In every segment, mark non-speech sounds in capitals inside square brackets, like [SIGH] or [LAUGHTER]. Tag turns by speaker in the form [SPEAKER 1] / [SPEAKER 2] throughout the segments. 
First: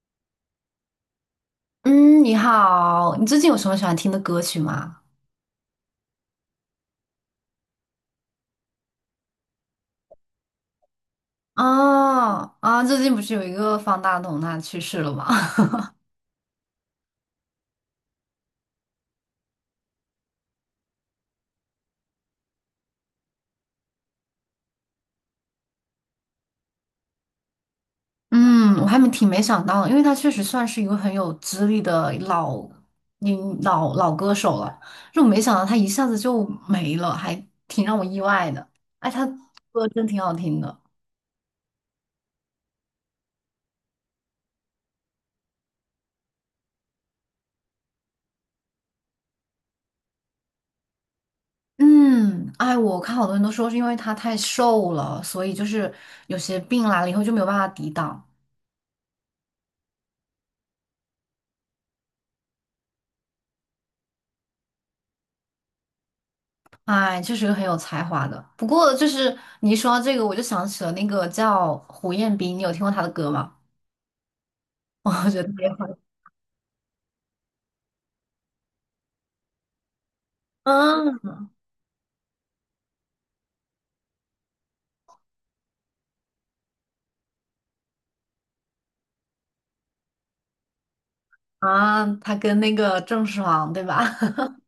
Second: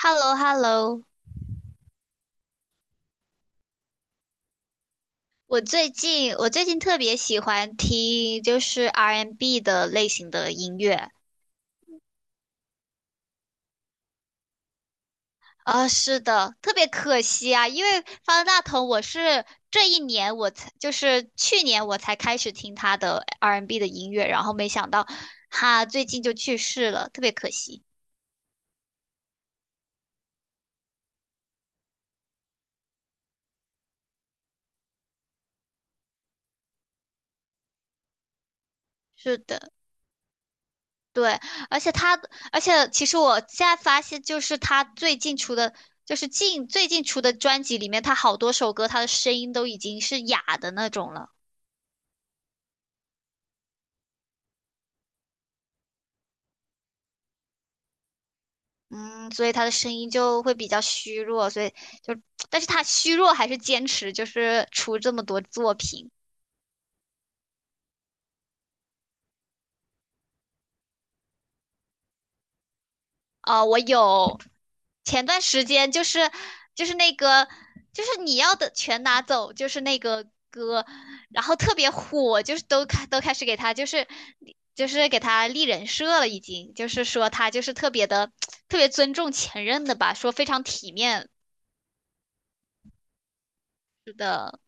[SPEAKER 1] hello hello
[SPEAKER 2] 嗯，你好，你最近有什么喜欢听的歌曲吗？
[SPEAKER 1] 我最近特别喜欢听就是 R&B n 的类型的音乐
[SPEAKER 2] 哦，啊，最近不是有一个方大同他去世了吗？
[SPEAKER 1] 啊，是的，特别可惜啊，因为方大同我是这一年我才就是去年我才开始听他的 R&B n 的音乐，然后没想到他最近就去世了，特别可惜。
[SPEAKER 2] [LAUGHS] 嗯，我还没挺没想到的，因为他确实算是一个很有资历的老，嗯，老歌手了，就没想到他一下子就没了，还挺让我意外的。哎，他
[SPEAKER 1] 是的。
[SPEAKER 2] 歌真挺好听的。
[SPEAKER 1] 对，而且他，而且其实我现在发现，就是他最近出的，就是近最近出的专辑里面，他好多首歌，他的声音都已经是哑的那种了。
[SPEAKER 2] 嗯，哎，我看好多人都说是因为他太瘦了，所以就是有些病来了以后就没有办法抵挡。
[SPEAKER 1] 嗯，所以他的声音就会比较虚弱，所以就，但是他虚弱还是坚持，就是出这么多作品。
[SPEAKER 2] 哎，确是个很有才华的。不过，就是你一说到这个，我就想起了那个叫胡彦斌，你有听过他的歌吗？
[SPEAKER 1] 我有
[SPEAKER 2] [LAUGHS] 我
[SPEAKER 1] 前段
[SPEAKER 2] 觉得特
[SPEAKER 1] 时
[SPEAKER 2] 别好。
[SPEAKER 1] 间就是那个就是你要的全拿走，就是那个歌，
[SPEAKER 2] 嗯，
[SPEAKER 1] 然后特别火，就是都开始给他就是就是给他立人设了，已经就是说他就是特别的 [TSK] 特别尊重前任的吧，说非常体面
[SPEAKER 2] 啊，他跟那个郑爽，对吧？[LAUGHS]
[SPEAKER 1] 的，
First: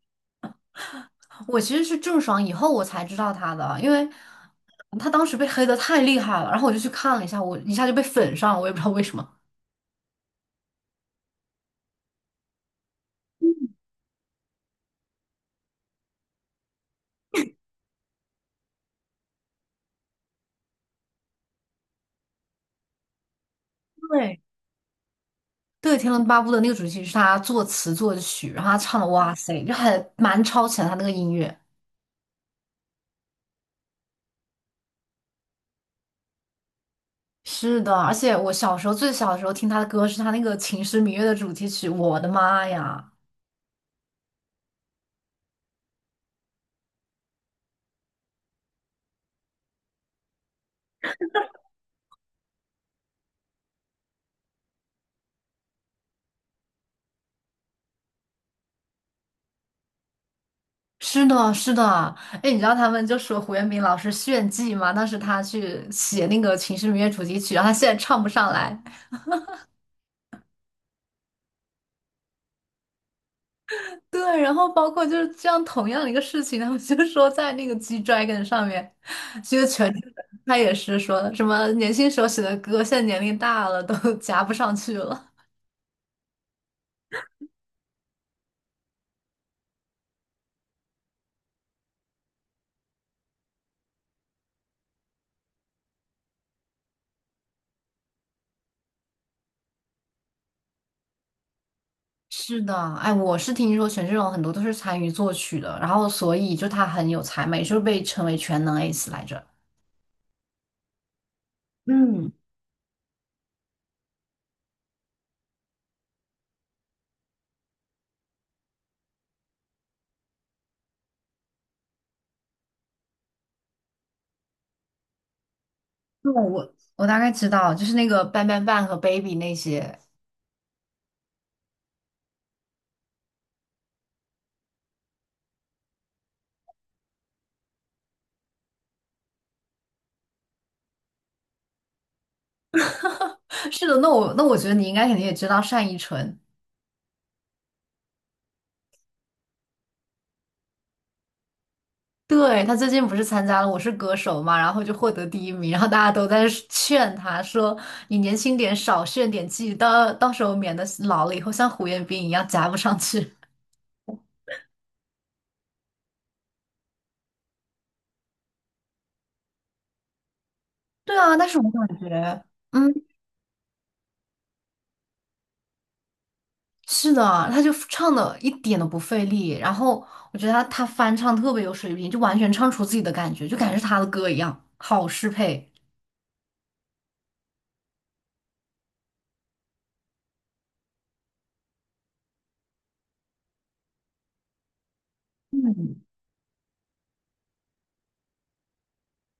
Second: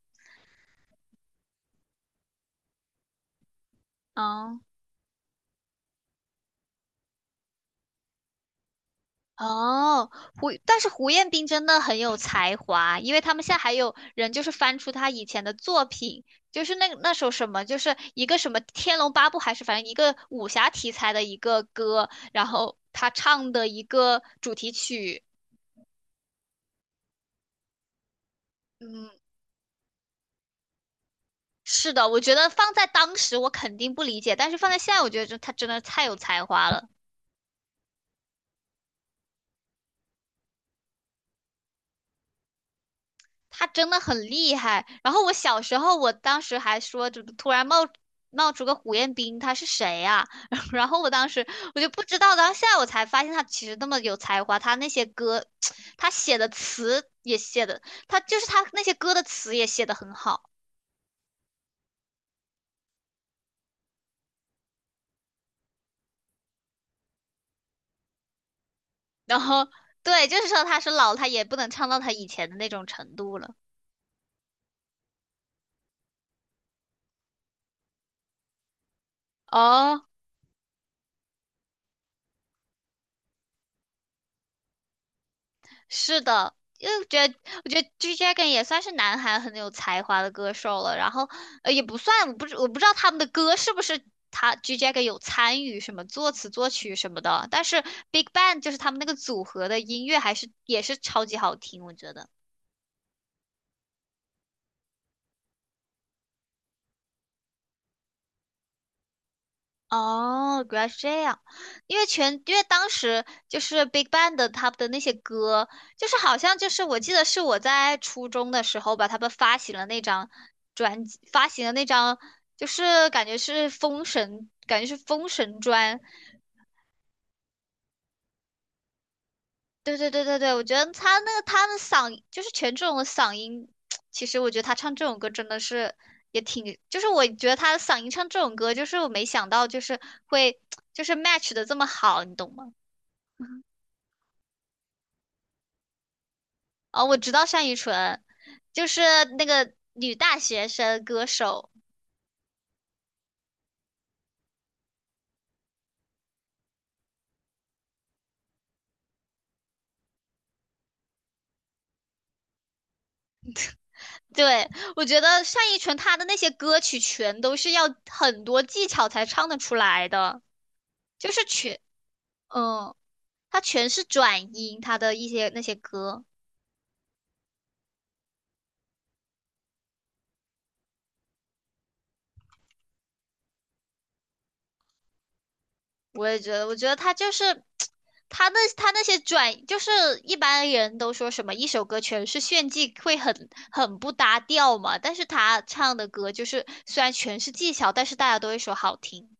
[SPEAKER 2] 我其实是郑爽以后我才知道他的，因为
[SPEAKER 1] 嗯。
[SPEAKER 2] 他当时被黑的太厉害了，然后我就去看了一下，我一下就被粉上了，我也不知道为什么。
[SPEAKER 1] 哦，但是胡彦斌真的很有才华，因为他们现在还有人就是翻出他以前的作品，就是那首什么，就是一个什么《天龙八部》还是反正一个武侠题材的一个歌，然后他唱的一个
[SPEAKER 2] 对，
[SPEAKER 1] 主题曲，
[SPEAKER 2] 对，《天龙八部》的那个主题曲是他作词作曲，然后他唱的，
[SPEAKER 1] 嗯，
[SPEAKER 2] 哇塞，就还蛮超前他那个音乐。
[SPEAKER 1] 是的，我觉得放在当时我肯定不理解，但是放在现在，我觉得这他真的太有才华了。
[SPEAKER 2] 是的，而且我小时候最小的时候听他的歌是他那个《秦时明月》的主题曲，我的妈呀！
[SPEAKER 1] 他真的很厉害。然后我小时候，我当时还说，就突然冒出个胡彦斌，他是谁呀、啊 [LAUGHS] 然后我当时我就不知道，然后现在我才发现他其实那么有才华，他那些歌，[TSK] 他写的词也写的，他就是他那些歌的词也写的很好。
[SPEAKER 2] 是的，是的，哎，你知道他们就说胡彦斌老师炫技嘛？当时他去写那个《秦时明月》主题曲，然后他现在唱不上来。
[SPEAKER 1] 然后对，就是说他是老了他也不能唱到他以前的那种程度了。
[SPEAKER 2] 对，然后包括就是这样同样的一个事情，他们就说在那个 G Dragon 上面，其实全
[SPEAKER 1] 哦，
[SPEAKER 2] 他也是说什么年轻时候写的歌，现在年龄大了都 [LAUGHS] 夹不上去了。
[SPEAKER 1] 是的，因为我觉得 G Dragon 也算是南韩很有才华的歌手了，然后也不算，我不知道他们的歌是不是他 G Dragon 有参与什么作词作曲什么的，但是 Big Bang 就是他们那个组合的音乐还是也是超级好听，我觉得。
[SPEAKER 2] 是的，哎，我是听说权志龙很多都是参与作曲的，然后所以就他很有才嘛，也就被称为全能 ace 来着。
[SPEAKER 1] 哦，原来是这样，
[SPEAKER 2] 嗯，
[SPEAKER 1] 因为当时就是 Big Bang 的他们的那些歌，就是好像就是我记得是我在初中的时候吧，他们发行了那张就是感觉是封神专。
[SPEAKER 2] 对，我大概知道，就是那个 Bang Bang Bang 和 Baby 那
[SPEAKER 1] 对
[SPEAKER 2] 些。
[SPEAKER 1] 对对对对，我觉得他那个他的嗓就是权志龙的嗓音，[TSK] 其实我觉得他唱这种歌真的是就是我觉得他的嗓音唱这种歌，就是我没想到就是会 [TSK] 就是 match 的这么好，你懂吗？
[SPEAKER 2] [LAUGHS] 是的，那我觉得你应该肯定也知道单依纯，
[SPEAKER 1] 哦，我知道单依纯，就是那个女大学生歌手。
[SPEAKER 2] 对，他最近不是参加了《我是歌手》嘛，然后就获得第一名，然后大家都在劝他说："你年轻点，少炫点技，到时候免得老了以后像胡彦斌一样夹不上去。"
[SPEAKER 1] 对，我觉得单依纯她的那些歌曲全都是要很多技巧才唱得出来的，
[SPEAKER 2] 对
[SPEAKER 1] 就
[SPEAKER 2] 啊，
[SPEAKER 1] 是
[SPEAKER 2] 但是我
[SPEAKER 1] 全，
[SPEAKER 2] 感觉。
[SPEAKER 1] 嗯，
[SPEAKER 2] 嗯。
[SPEAKER 1] 她全是转音，她的一些那些歌，
[SPEAKER 2] 是的，他就唱的一点都不费力，然后我觉得他翻唱特别有水平，就完全唱出自己的感觉，就感觉是他的歌一样，好适配。
[SPEAKER 1] 我也觉得，我觉得她就是 [TSK] 她那些转，就是一般人都说什么一首歌全是炫技会很不搭调嘛，但是她
[SPEAKER 2] 嗯，
[SPEAKER 1] 唱的歌就是虽然全是技巧，但是大家都会说好听。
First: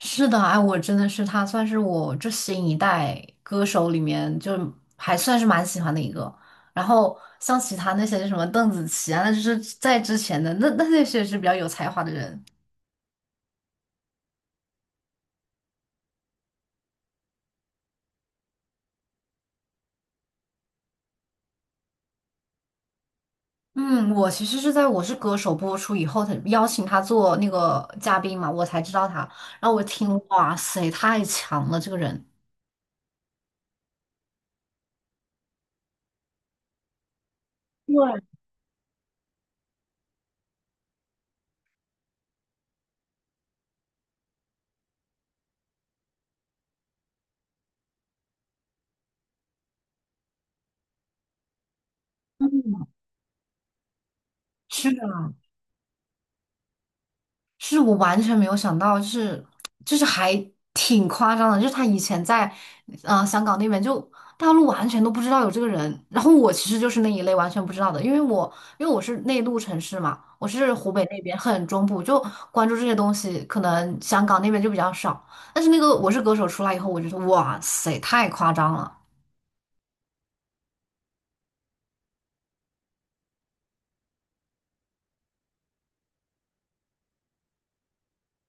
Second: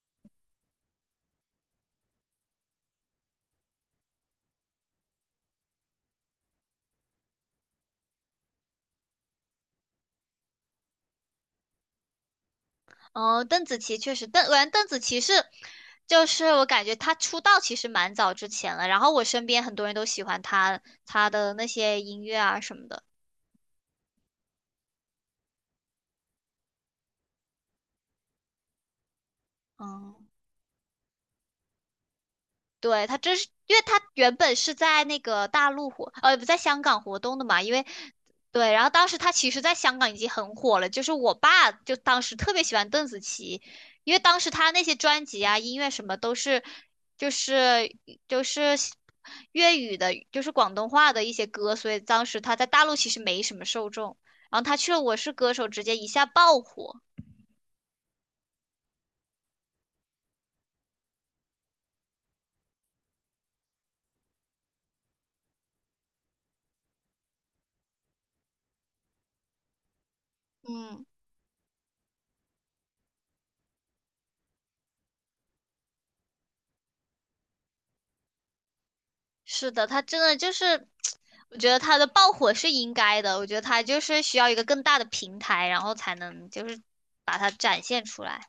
[SPEAKER 2] 是的，哎，我真的是他算是我这新一代歌手里面就还算是蛮喜欢的一个。然后像其他那些什么邓紫棋啊，那就是在之前的那那些是比较有才华的人。
[SPEAKER 1] 哦，邓紫棋确实，邓，我感觉邓紫棋是，就是我感觉她出道其实蛮早之前了，然后我身边很多人都喜欢她，她的那些音乐啊什么的。
[SPEAKER 2] 嗯，我其实是在《我是歌手》播出以后，他邀请他做那个嘉宾嘛，我才知道他。然后我听，
[SPEAKER 1] 嗯。
[SPEAKER 2] 哇塞，太强了，这个人。
[SPEAKER 1] 对，他这是，因为他原本是在那个大陆活，不在香港活动的嘛，因为
[SPEAKER 2] 对，
[SPEAKER 1] 对，然后当时他其实在香港已经很火了，就是我爸就当时特别喜欢邓紫棋，因为当时他那些专辑啊、音乐什么都是，就是就是粤语的，就是广东话的一些歌，所以当时他在大陆其实没什么受众，然后他去
[SPEAKER 2] 是
[SPEAKER 1] 了《我
[SPEAKER 2] 的，
[SPEAKER 1] 是歌手》，直接一下爆火，
[SPEAKER 2] 是我完全没有想到，就是就是还挺夸张的，就是他以前在香港那边就大陆完全都不知道有这个人，然后我其实就是那一类完全不知道的，因为我是内陆城市嘛，我是湖
[SPEAKER 1] 嗯。
[SPEAKER 2] 北那边很中部，就关注这些东西，可能香港那边就比较少，但是那个《我是歌手》出来以后，我觉得哇塞，太夸张了。
[SPEAKER 1] 是的，他真的就是，[TSK] 我觉得他的爆火是应该的，我觉得他就是需要一个更大的平台，然后才能就是把它展现出来。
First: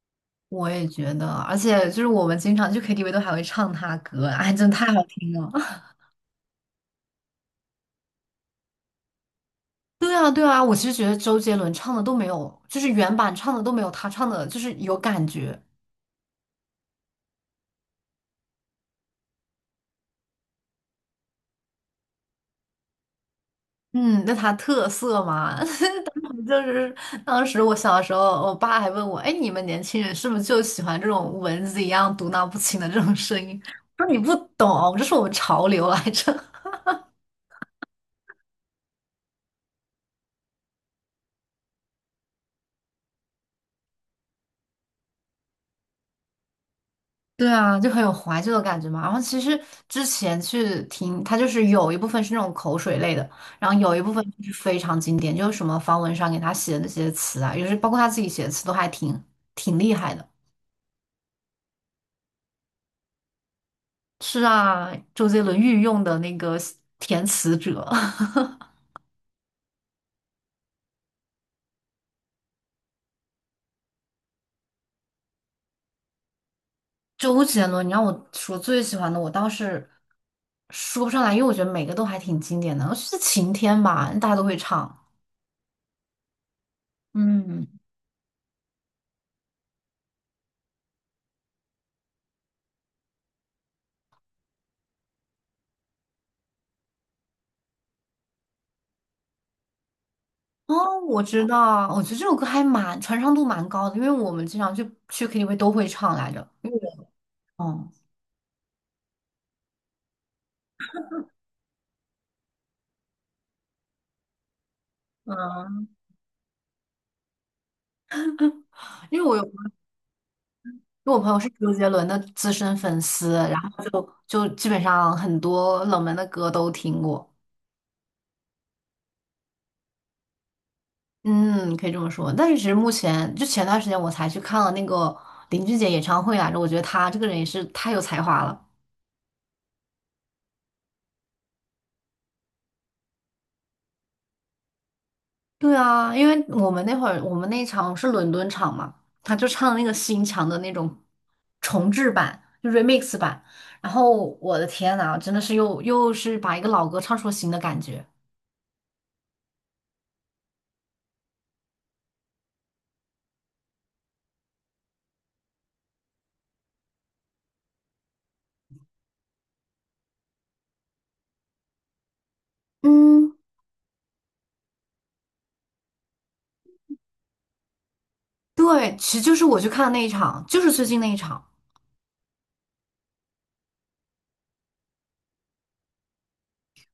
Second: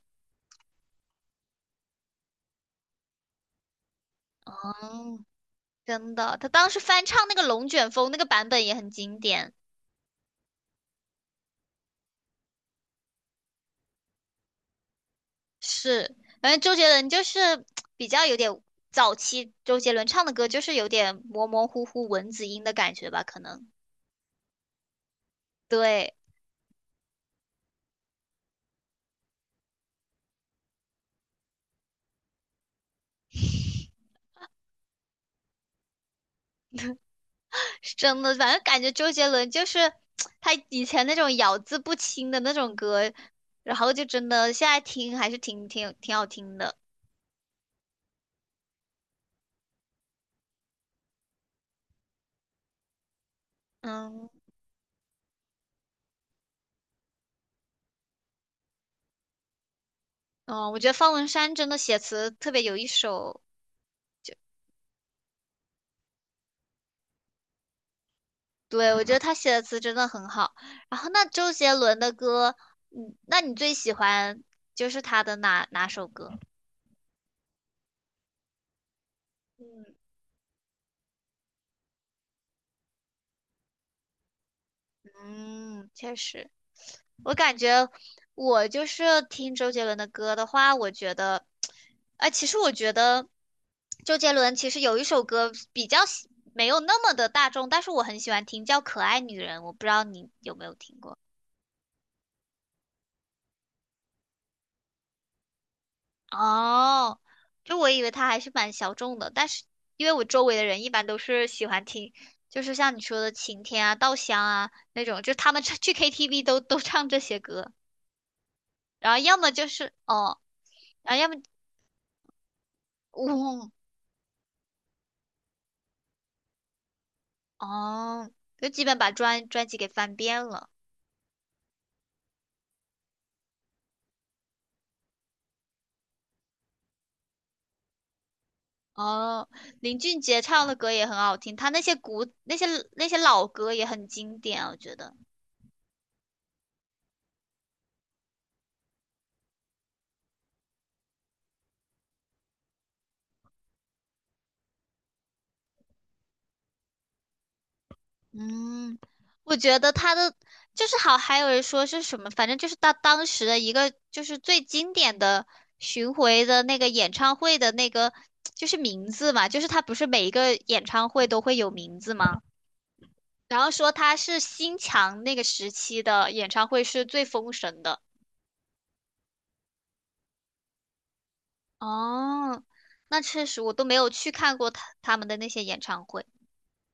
[SPEAKER 2] 我也觉得，而且就是我们经常去 KTV 都还会唱他歌，哎，[LAUGHS] 真的太好
[SPEAKER 1] 嗯，
[SPEAKER 2] 听了。
[SPEAKER 1] 真的，他当时翻唱那个《龙卷风》那个版本也很经典。
[SPEAKER 2] 对啊，对啊，我其实觉得周杰伦唱的都没有，就是原版唱的都没有他唱的，就是有感觉。
[SPEAKER 1] 是，反正周杰伦就是 [TSK] 比较有点早期周杰伦唱的歌，就是有点模模糊糊蚊子音的感觉吧，可能。
[SPEAKER 2] 嗯，那他特色嘛，
[SPEAKER 1] 对。
[SPEAKER 2] [LAUGHS] 就是当时我小时候，我爸还问我，哎，你们年轻人是不是就喜欢这种蚊子一样嘟囔不清的这种声音？我说你不懂，这是我们潮流来着。
[SPEAKER 1] 是真的，反正感觉周杰伦就是 [TSK] 他以前那种咬字不清的那种歌，然后就真的现在听还是挺好听的。
[SPEAKER 2] 对啊，就很有怀旧的感觉嘛。然后其实之前去听，它就是有一部分是那种口水类的，然后有一部分
[SPEAKER 1] 嗯
[SPEAKER 2] 就是非常经典，就是什么方文山给他写的那些词啊，有时包括他自己写的词都还挺挺厉害的。
[SPEAKER 1] 哦，我觉得方文山真的写词特别有一手，
[SPEAKER 2] 是啊，周杰伦御用的那个填词者，
[SPEAKER 1] 对，我觉得他写的词真的很好。然后那周杰伦的歌，嗯，那你最喜欢就是他的哪首歌？
[SPEAKER 2] [LAUGHS] 周杰伦，你让我说最喜欢的，我倒
[SPEAKER 1] 嗯
[SPEAKER 2] 是说不上来，因为我觉得每个都还挺经典的。是晴天吧，大家都会唱。
[SPEAKER 1] 嗯，确实，我感
[SPEAKER 2] 嗯。
[SPEAKER 1] 觉我就是听周杰伦的歌的话，我觉得，哎，其实我觉得周杰伦其实有一首歌比较喜没有那么的大众，但是我很喜欢听，叫《可爱女人》，我不知道你有没有听
[SPEAKER 2] 哦，
[SPEAKER 1] 过。
[SPEAKER 2] 我知道，我觉得这首歌还蛮传唱度蛮高的，因为我们经常去 KTV 都会唱来着。因为
[SPEAKER 1] 哦，
[SPEAKER 2] 我，
[SPEAKER 1] 就我
[SPEAKER 2] 嗯
[SPEAKER 1] 以为他还是蛮小众的，但是因为我周围的人一般都是喜欢听，就是像你说的晴天啊、稻香啊那种，就他们唱
[SPEAKER 2] 嗯，
[SPEAKER 1] 去 KTV 都唱这些歌，然后
[SPEAKER 2] 因为我
[SPEAKER 1] 要
[SPEAKER 2] 有，
[SPEAKER 1] 么就
[SPEAKER 2] 因
[SPEAKER 1] 是哦，
[SPEAKER 2] 为
[SPEAKER 1] 然
[SPEAKER 2] 我
[SPEAKER 1] 后要
[SPEAKER 2] 朋
[SPEAKER 1] 么
[SPEAKER 2] 友是周杰伦的资深粉丝，然
[SPEAKER 1] 哦
[SPEAKER 2] 后就基本上很多冷门的歌都听过。
[SPEAKER 1] 哦，就基本把专辑给翻遍了。
[SPEAKER 2] 嗯，可以这么说。但是其实目前就前段时间我才去看了那个林俊杰演唱会来着，我觉得他这个人也是太有才华了。
[SPEAKER 1] 哦，林俊杰唱的歌也很好听，他那些那些老歌也很经典，我觉得。
[SPEAKER 2] 对啊，因为我们那一场是伦敦场嘛，他就唱那个新墙的那种重制版，就 remix 版。然后我的天呐，真的是又是把一个老歌唱出了新的感觉。
[SPEAKER 1] 嗯，我觉得他的就是好，还有人说是什么，反正就是他当时的一个就是最经典的巡回的那个演唱会的那个就是名字嘛，就是他不是每一个演唱会都会有名字吗？
[SPEAKER 2] 嗯，
[SPEAKER 1] 然后说他是新强那个时期的演唱会是最封神的。
[SPEAKER 2] 对，其实就是我去看的那一场，就是最近那一场
[SPEAKER 1] 哦，那确实我都没有去看过他们的那些演唱会。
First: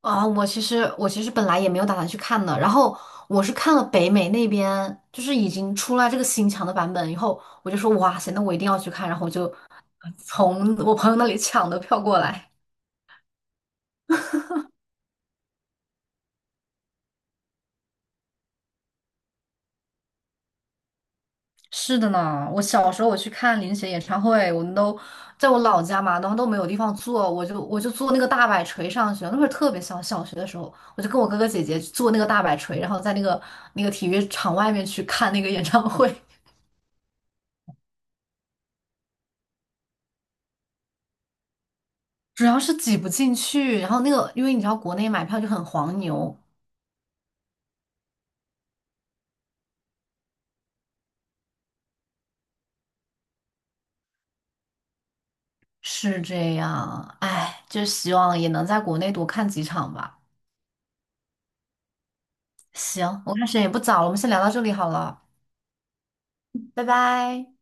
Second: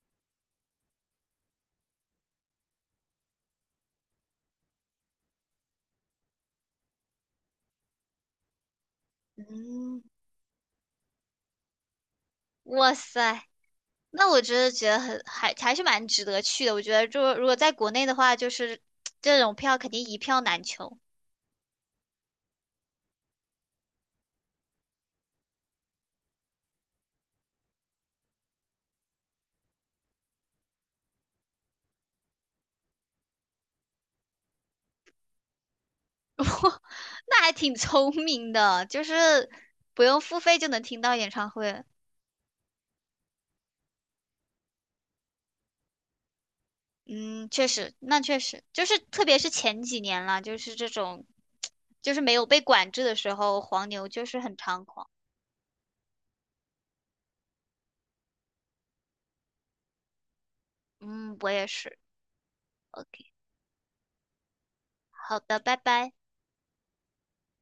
[SPEAKER 2] 啊。我其实本来也没有打算去看的，然后我是看了北美那边，就是已经出来这个新墙的版本以后，我就说哇塞，那我一定要去看，然后我就
[SPEAKER 1] 嗯，
[SPEAKER 2] 从我朋友那里抢的票过来。
[SPEAKER 1] 哇塞，那我真的觉得还是蛮值得去的。我觉得就如果在国内的话，就是这种票肯定一票难求。
[SPEAKER 2] 是的呢，我小时候我去看林雪演唱会，我们都在我老家嘛，然后都没有地方坐，我就坐那个大摆锤上学。那会儿特别小，小学的时候，我就跟我哥哥姐姐坐那个大摆锤，然后在那个体育场外面去看那个演唱会，
[SPEAKER 1] [LAUGHS] 那还挺聪明的，就是不用付费就能听到演唱会。
[SPEAKER 2] [LAUGHS] 主要是挤不进去。然后那个，因为你知道国内买票就很黄牛，
[SPEAKER 1] 嗯，确实，那确实就是特别是前几年啦，就是这种就是没有被管制的时候，黄牛就是很猖狂。
[SPEAKER 2] 是这样。哎，就希望也能在国内多看几场吧。
[SPEAKER 1] 嗯，我也是。OK。
[SPEAKER 2] 行，我看时间也不早了，我们先聊到这里好了，
[SPEAKER 1] 好的，拜拜。
[SPEAKER 2] 拜拜。